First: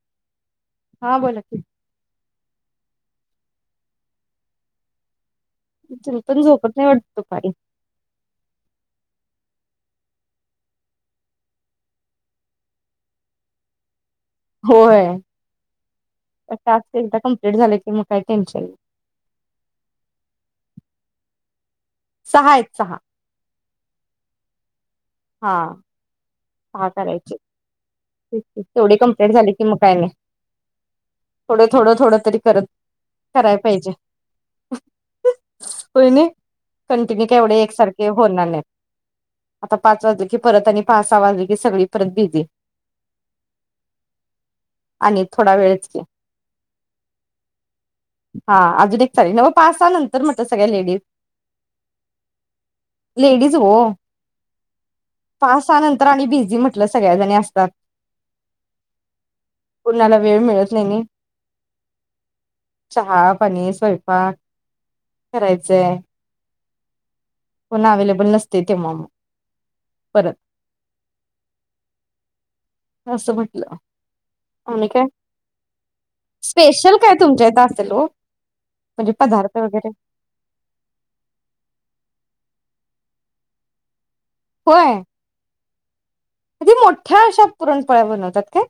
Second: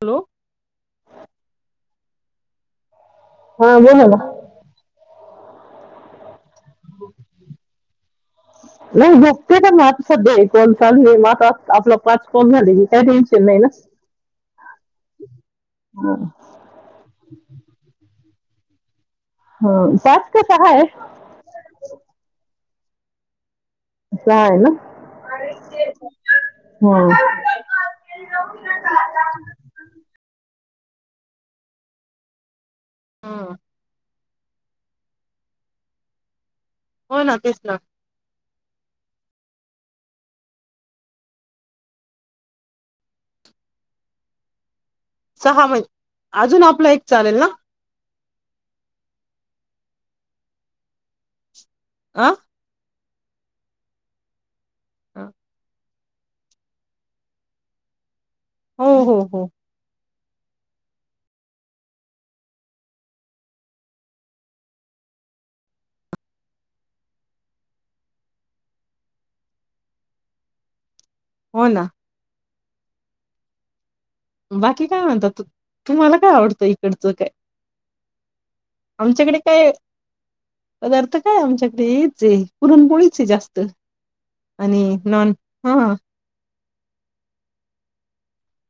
Hello हा बोला की. हा बोला ना तुम्ही पण झोपत नाही वाटत दुपारी. हो झोपते पण आता सध्या हे कॉल चालू म आता आपले पाच कॉल झाले की काय टेन्शन नाही ना. होय हा हे टास्क एकदा कमप्लीट झाले की मग काय टेन्शन हो पाच का सहा आहे? सहा आहेत सहा. अस आहे ना? अरे ते हा करायचे तेच की तेवढं कंप्लीट झालं की म काय नाही थोडं थोडं थोडं तरी कर कराय पाहिजे होय नाही कंटिन्यू तेवढे एकसारखे होणार नाही आता पाच वाजले कि परत आणि पा सहा वाजले की सगळी परत बिझी आणि थोडा सहा मई वेळच की अजून आपला एक चालेल ना हा अजून एक चालेल न्हव पाससहा नंतर म्हटल सगळ्या लेडीज आ.. लेडीज ओ अजून पास सहा नंतर आणि बिझी म्हटलं सगळ्याजनी अस सात हो हो हो कोणाला वेळ मिळत नाही नई चहा, पाणी स्वयंपाक करायचंय कोण अवेलेबल नसते तेव्हा मग परत? हो ना असं म्हटलं बाकी काय म्हणता? तुम्हाला काय? आवडतं स्पेशल इकडचं काय? तुमच्या इथं असेल ओ म्हणजे आमच्याकडे पदार्थ काय वगैरे पदार्थ काय? आमच्याकडे येच आहे पुरून पोळीचे जास्त आणि नॉन हा की मोठ्या अशा पुरणपोळ्या बनवतात काय?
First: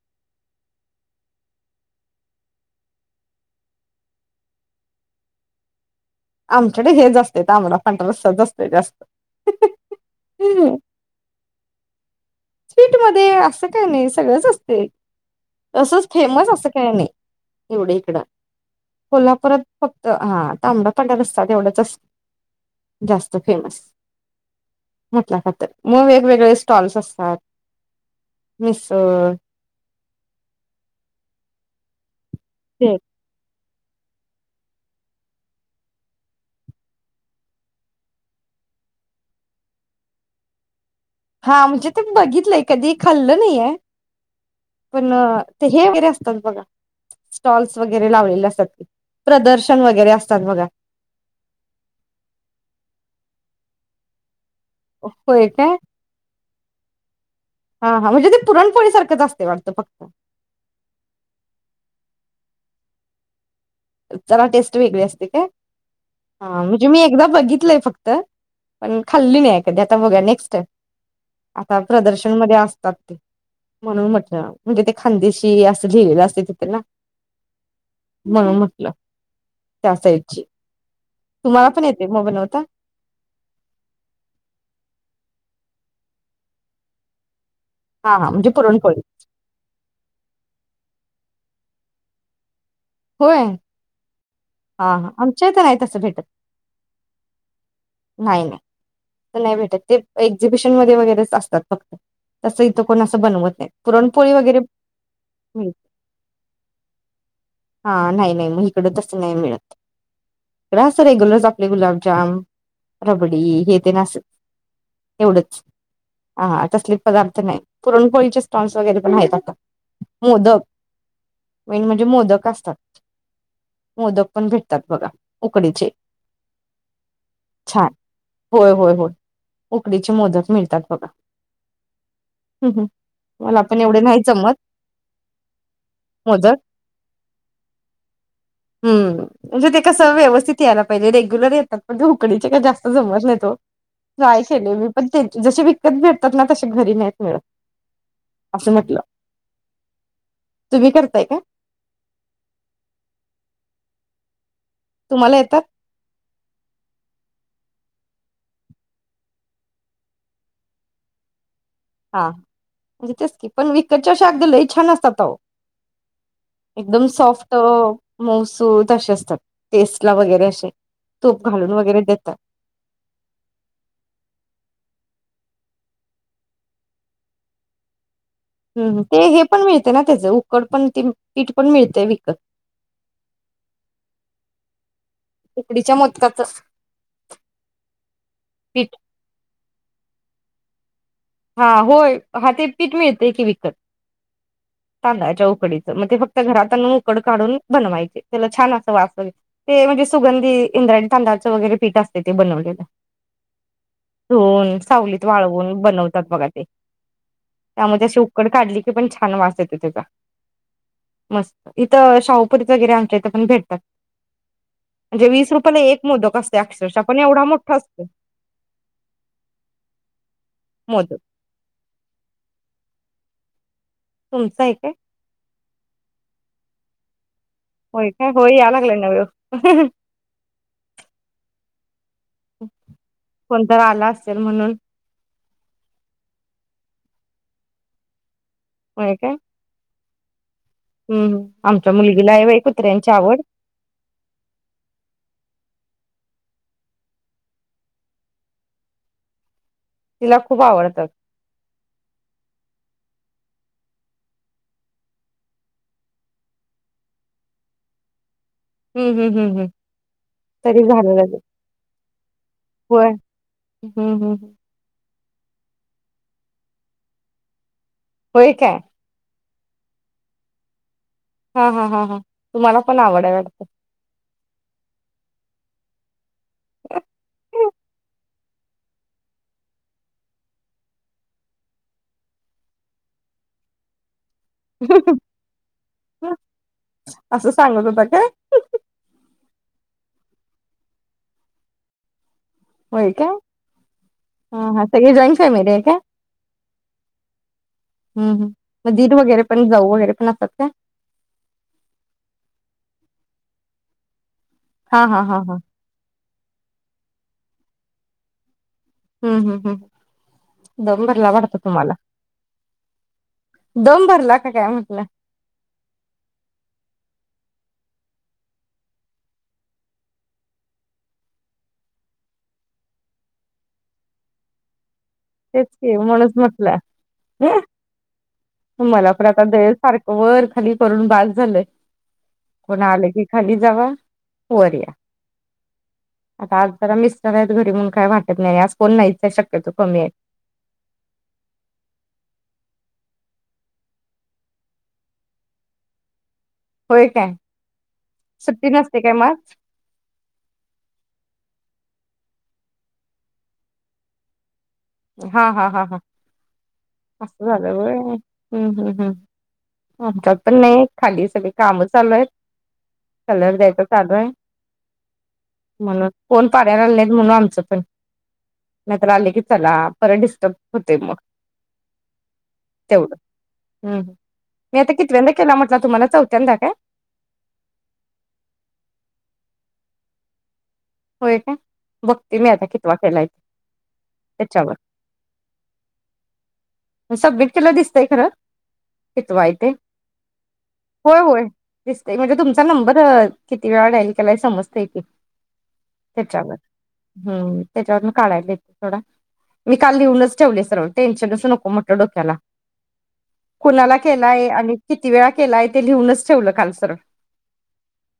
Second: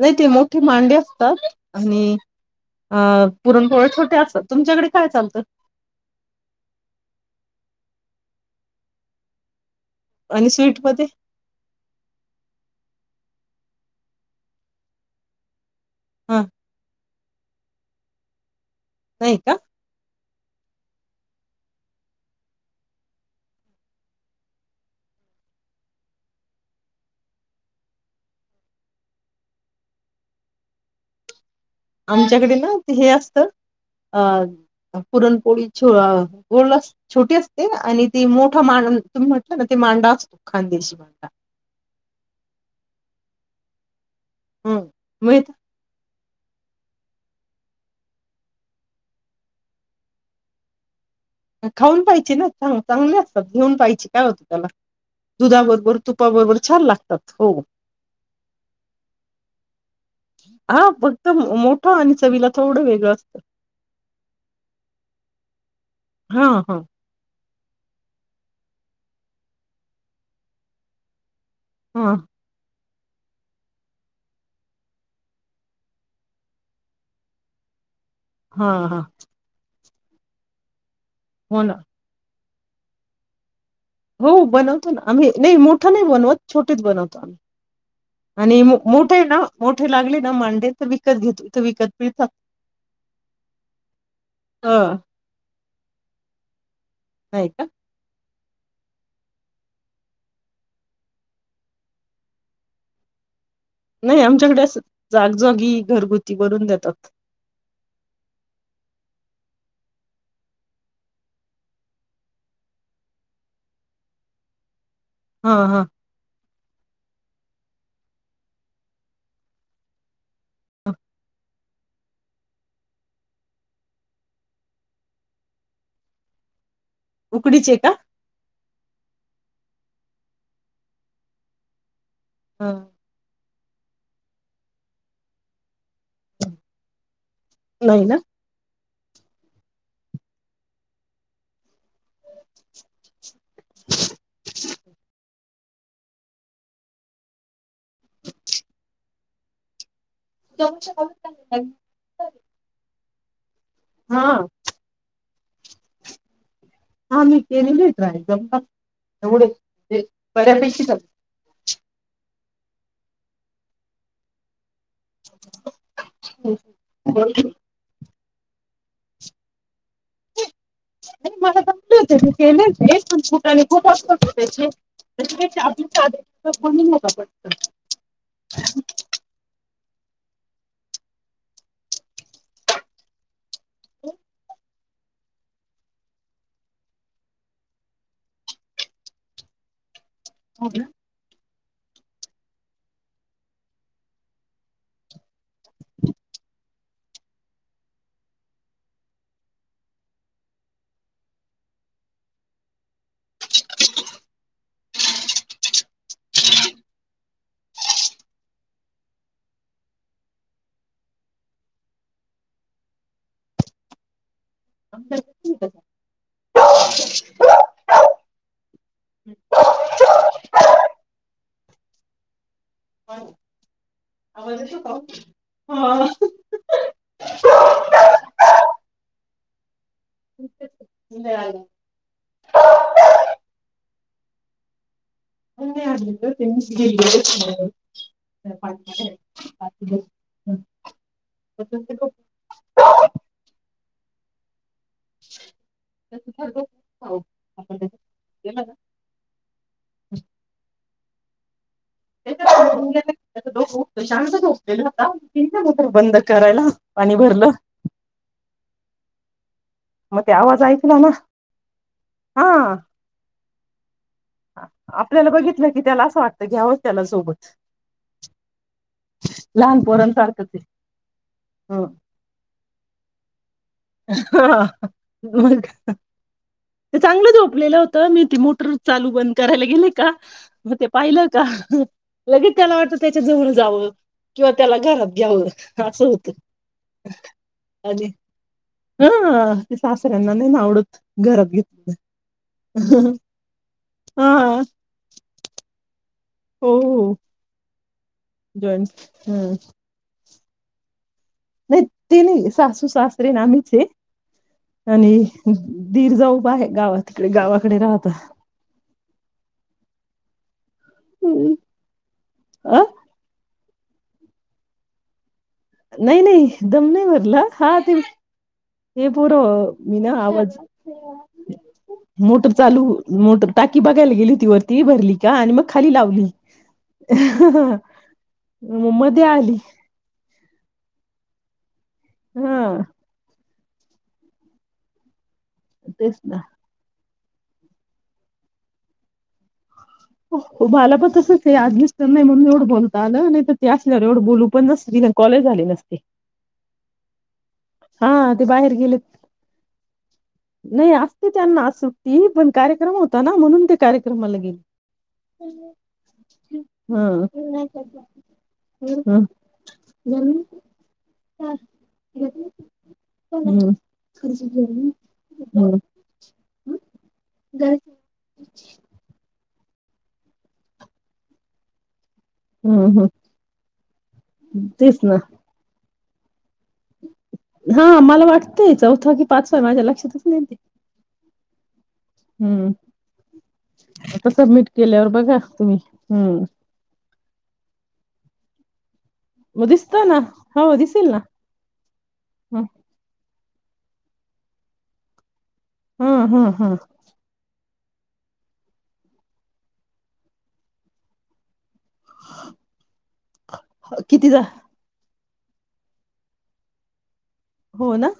नाही ते मोठे मांडे असतात आणि अ पुरणपोळे छोटे असतात तुमच्याकडे काय चालतं? आमच्याकडे हे जास्त तांबडा पांढरा रस्सा जास्त जास्त आणि स्वीटमध्ये स्वीट मध्ये अस काय नाही? सगळंच असते तसंच हां, फेमस असं काही नाही एवढे इकड नाही का? कोल्हापुरात फक्त हा तांबड पांढर रस्सा एवढंच अस जास्त फेमस म्हंटलासा तर मग वेगवेगळे स्टॉल्स असतात मिसळ आमच्याकडे ना ते हे असतं अ- पुरणपोळी छो- छोटी असते आणि ते मोठा मांड तुम्ही म्हटलं ना ते मांडा असतो खांदेशी मांडा हा म्हणजे ते बघितलंय कधी खाल्ल नाही आहे हं, पण मिळतं. ते हे वगैरे अस [unintelligible] बघा स्टॉल्स वगैरे लावलेले असतात प्रदर्शन वगैरे असतात बघा खाऊन पाहिजे ना चां चांगले असतात घेऊन पाहिजे काय होते होय काय दुधाबरोबर तूपाबरोबर छान लागतात हो हा हा म्हणजे ते पुरणपोळी सारखंच असते वाटतं फक्त हा फक्त मोठ आणि चवीला थोडं वेगळं असतं जरा टेस्ट वेगळी असते का हां, हा हां. म्हणजे मी एकदा बघी बघीतलय फक्त पण खाल्ली नाही कधी आता बघ नेक्स्ट टाईम आता हां, प्रदर्शनमध्ये असतात म्हणून म्हटलं म्हणजे ते खांदेशी असं लिहिलेलं असते तिथे ना [inaudible] हा हा त्यासाईझ ची तुम्हाला पण येते मोबाईल लावता हो बनवतो ना आम्ही नाही मोठं नाही बनवत छोटेच बनवतो आम्ही हा हा म्हणजे आणि पुरणपोळी मोठे ना मोठे लागले ना मांडे विकत घेतो इथं विकत मिळतं होय हा हा आमच्याहित हाय तस भेटत होय का. नाही नाही तर नाही भेटत ते एक्झिबिशन मध्ये वगैरेच असतात फक्त तसं इथं कोण असं बनवत नाही नाही पुरणपोळी वगैरे आमच्याकडे असं जागजोगी घरगुती बनवून देतात हित नाही मिळात असं रेगुलर आपले गुलाबजाम रबडी हे ते अस हा एवढंच हा हा. तसले पदार्थ नाही पुरणपोळीचे स्टॉल्स वगैरे पण आहेत आता मोदक ह मेन म्हणजे मोदक असतात मोदक पण भेटतात बघा उकडीचे उकडीचे छान का होय होय होय उकडीचे मोदक मिळतात बघा. ह हम् हम् मला पण एवढे नाही जमत मोदक नाही ना हम्म म्हणजे ते कस व्यवस्थित यायला पाहिज रेग्युलर येतात मला उकडीचे काय जास्त जमत नाहीत तो, नाही केले मी पण तेच जसे वि कत भेटतात ना तसे घरी नाही मिळत असं म्हटलं तुम्ही करताय का? [inaudible] हा तुम्हाला येतात हा मि केलेलेत [inaudible] [unintelligible] छान असतात आओ एकदम सॉफ्ट नाही मऊ सुत अशे असतात टेस्टला वगैरे असे. तूप मला घालून वगैरे जमतात मि देतात केलेय पण कुटाणे खुप असतात ओ त्याचे [unintelligible] हम्म हम्म ते हे पण मिळत ते ना त्याच उकड पण पिठ पण मिळत विकत [inaudible] उकडीच्या मोदकाच अस पिठ हो का हा होय ते पिठ मिळतय की विकत तांदळाच्या उकडीच म ते फक्त घरात आणुन उकड काढुन बनवायच त्याला छान अस वाफवुन ते म्हणजे सुंगधी इंद्रायनी तांदळाच वगैरे पिठ असत ते बनवलेले धुवुन सावलीत वाळवून ते बनवत बघा ते त्यामध्ये अशी उकड काढली का पण छान वास येतो त्याचा इथ शाहुगीरी आमच्या इथ पण भेटतात म्हणजे आमच्याकडे वीस नाही तसं. रुपयाला एक मोदक असतो ते अक्षरशः पण एवढा मोठा असतो [inaudible] आवाज तुमचा आहे येतो काय काओ हो ह [inaudible] होय काय होय यायला लागलायना व्यवस्थित हाह ह [inaudible] कोणीतरी आल असेल म्हणुन, [unintelligible] [inaudible] [inaudible] हंम्म हंम्म आमच्या मुलगिला आहे बाई कुत्र्यां ची आवड [inaudible] तिला खूप आवडतात शांत झोपलेला होता बन्द करायला पाणि भरलं हंम्म हंम्म हम्म मग ते आवाज तरी ऐकला ना झालेलं आहे. हा होय [inaudible] आपल्याला बघितलं की त्याला असं वाटतं घ्यावं त्याला सोबत होय काय लहान पोरां सारख हा हा हा हा तुम्हाला पण आवडय वाटतं? हा मग ते चांगलं झोपलेलं होतं मी ते मोटर चालू बंद करायला गेले का मग ते पाहिलं का लगेच त्याला वाटत त्याच्या जवळ जावं किंवा त्याला घरात घ्यावं असं होत असं सांगत अज होता काय हा ते सासऱ्यांना नाही ना आवडत घरात घेतलं होय काय? ह हा सगळी जॉईन फॅमिली आहे काय? हम्म हो हो हम जॉईंट म दीर ह वगैरे पण जाऊ वगैरे पण असतात का? नाही ते नाही सासू, सासरे, नी आम्हीच आहे हा हा आणि हा हा दीर जाऊ खूप आहे गावा तिकडे गावाकडे राहत हम्म हम्म हम् दम भरला वाटत तुम्हाला? अ दम भरला का? काय? म्हटलं नाही नाही दम नाही भरला हा ते हे पोर मी ना आवाज मोटर चालू मोटर टाकी बघायला गेली होती वरती भरली का आणि मग तेच खाली की लावली म्हणूनच म्हटलं मग मध्ये मलापण आता आली द सारखं वर खाली करून बास झालंय हा कोणा आले की खाली? जावा वर या तेच ना आता आज जरा मीच [unintelligible] घरी म्हणून काय वाटत नाही आज कोण नाहीच शक्यतो कमी आहे मला पण तसंच आहे आज मिस्टर नाही म्हणून एवढं बोलता आलं नाही तर ते असल्यावर एवढं बोलू पण नसते कॉल ही झाले नसते. होय काय? हा ते सुट्टी बाहेर गेले नसते काय मग? नाही असते त्यांना सुट्टी पण कार्यक्रम होता ना म्हणून ते कार्यक्रमाला गेले हा हा हम्म हा हा हम्म असं झालं व्हय हम्म हम्म हम् आमच्या नाय खाली सगळे काम चालू हायत कलर द्यायचा चालू आहे म्हणून कोण पाड्या रा आ नाहीत म्हणून आमचं पण नाहीतर आले की चला पर डिस्टर्ब होते मग हम्म तेवढं हम मी आता तेच ना कितवेंदा केला म्हटला तुम्हाला? त चौथ्यांदा का? हा मला वाटतय चौथं कि पाचवा माझ्या लक्षातच नाही ते होय का? हम्म आता सबमिट त्याच्यावर केल्यावर बघा तुम्ही हम्म सबमिट केलं दिसतंय खरं कितवा मग ते दिसत ना हो दिसेल होय ना. होय दिसते म्हणजे तुमचा ह नंबर किती वेळा डाईल केलाय समजता येथे हा हा हेच्यावर हा. हम्म त्याच्यावरून काढायलय थोडा मी काल लिहूनच ठेवले सर्व टेन्शनच नको म्ह डोक्याला कुणाला कितीदा केलाय आणि की किती वेळा केलाय ते लिहूनच ठेवल काल सरळ हो ना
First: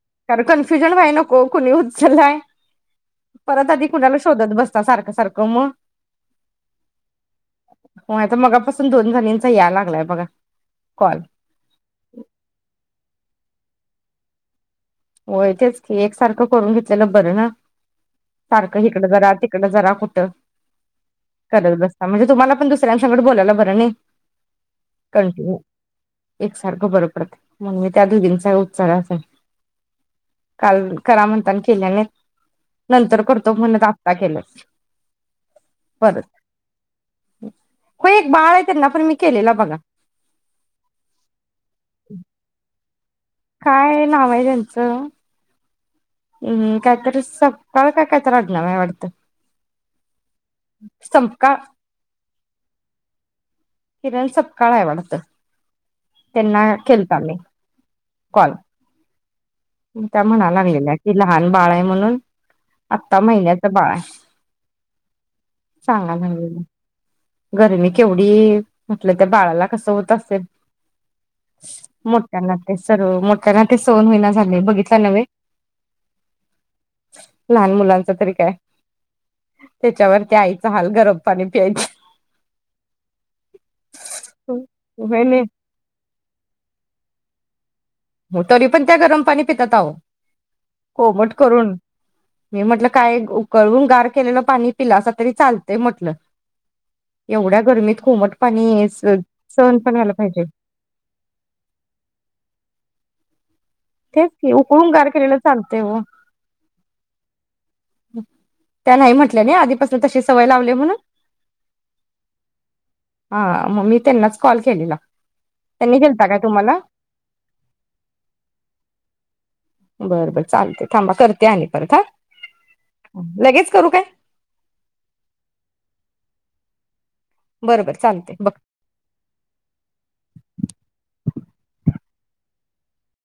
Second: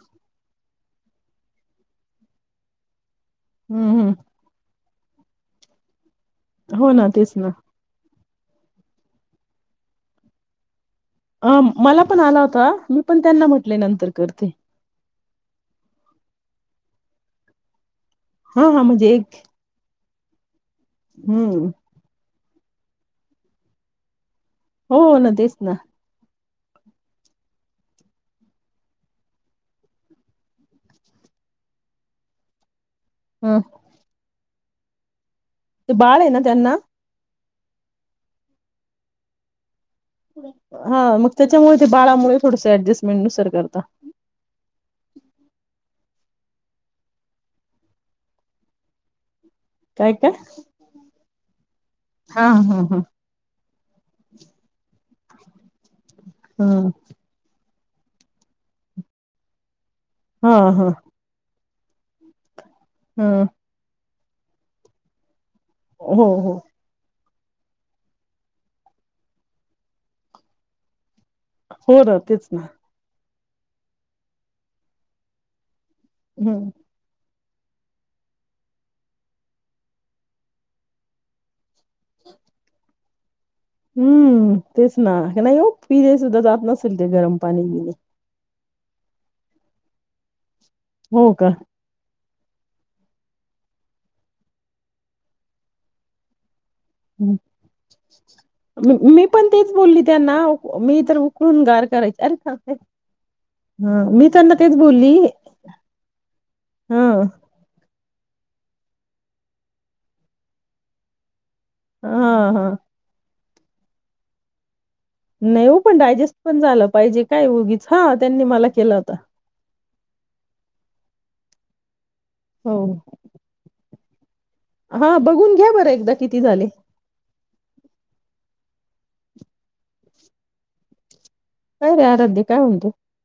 फ्युजल व्हाय नको कोणी होद् चलाय परत आधी हम्म कुणाला हम्म शोधत बस का सारख सारख म हो ना तेच ना होय आता मगापासून दोन जणींचा या लागलाय बघा. कॉल अ मला पण आला होता मी पण त्यांना म्हटले नंतर करते होय तेच की एक सारख करून घेतलेल बर ना? हा सारख हा हिकड म्हणजे जरा एक तिकड जरा कु [inaudible] हम्म. करत बसता म्हणजे तुम्हाला आपण दुसऱ्यांसंगट बोलायला बर नायी हो हो ना तेच ना एकसारख बर पडतय म्हणुन मी त्या दोघी चा उचालाचा काल करा म्हणताना केल्यानाय नंतर करतो हा. म्हणत आता केलस ते बाळ आहे ना त्यांना हो एक बाळय त्यांना पण मी केलेला बघा हा मग त्याच्यामुळे ते बाळामुळे थोडस ऍडजस् काय नाव आहे त्यांच हूं काहीतरी सपकाळ का काय कायतरी आडनाव आहे वाटत रिकामा ऑडिओ [inaudible] संंपका हा हा हा किरण सपकाळ आहे वाडत त्यांना हा. केलता मी [inaudible] त्या म्हणा हा हा. लागलेल्या की लहान बाळाय म्हणून आत्ता हा. महिन्याच बाळ आहे चांगला हो हो झालेला गरमी केवढी म्हटल त्या बाळाला कसं होत असेल हो ना तेच मोठ्यांना ना. ते सर्व तेला ते सहन होईना झालय बघितला नव्हे हम्म लहान मुलांच तरी काय त्याच्यावरती आईचा हाल गरम पाणी पियचं हम्म तेच ना नाही हो पिले सुद्धा जात नसेल ते गरम पाणी नाही ओ तरी पण त्या गरम पाणी पितात आहो हो कोमट का करून मी म्हटलं काय उकळून गार केलेलं पाणी पिला अस तरी चालतंय म्हटलं एवढ्या गरमीत कोमट पाणी मी पण तेच सहन बोलली व्हायला त्यांना पाहिजे मी तर उकळून गार करायचे अरे खय ह मी की त्यांना तेच उकळून गार बोल्ली केलेलं चालतंय ओ हा त्या नाही म्हटल्या नाही आधीपासून तशी सवय लावली म्हणून हा हा हा मग मी त्यांनाच कॉल केलेला नाही हो त्यांनी पण केलता डायजेस्ट काय पण तुम्हाला झालं पाहिजे काय उगीच हा त्यांनी मला केला होता बर बर चालते थांबा करते आली परत हा हो लगेच करू काय? हा बघून घ्या बरं एकदा किती झाले? बरोबर चालते बघ काय रे आराध्या काय म्हणते?